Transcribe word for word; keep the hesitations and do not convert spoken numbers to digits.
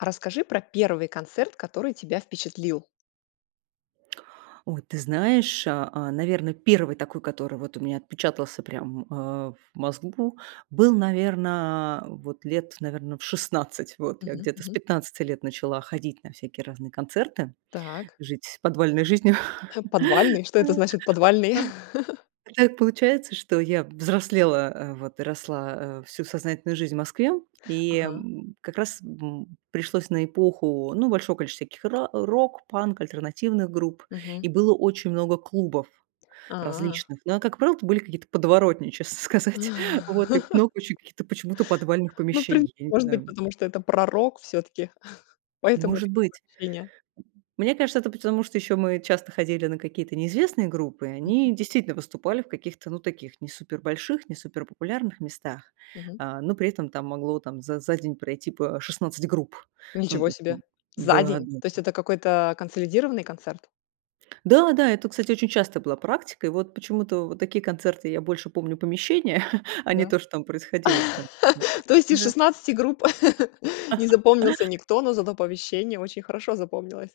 Расскажи про первый концерт, который тебя впечатлил. Ой, ты знаешь, а а, наверно, первый такой, который вот у меня отпечатался прям в, э, в мозгу, был, наверно, э, вот лет, наверно, в шестнадцать. Вот я Мгм. где-то с Мгм. пятнадцати лет начала ходить на всякие разные концерты, Так. жить подвальной жизнью. "Подвальный". Что это значит- "подвальный"? А, а, а так получается, что я взрослела, а, вот и росла, э, всю сознательную жизнь в Москве, и, Ага. м, как раз м, м, пришлось на эпоху, ну, большого количества всяких ра э, рок-панк, альтернативных групп, Мгм. и было очень много клубов А. различных. Но, а как правило, это были какие-то подворотни, честно сказать. Вот и п много очень каких-то почему-то подвальных Ну, в прин помещений. Я не может быть, знаю. потому что это пророк всё-таки, поэтому. Может быть. [unintelligible] Мне кажется, это потому, что еще мы часто ходили на какие-то неизвестные группы, и Мгм. они действительно выступали в каких-то, ну, таких не супер больших, не супер популярных местах. Мгм. А, но при этом там могло там за за день пройти по шестнадцать групп. Ну, Ничего то есть там себе! За н-да день? да. То есть это какой-то консолидированный концерт? Да да, это, кстати, очень часто была практика. И вот почему-то вот такие концерты я больше помню помещение, а не Да? то, что там происходило б там. Да То есть из да. шестнадцати групп не запомнился никто, но зато помещение очень хорошо запомнилось?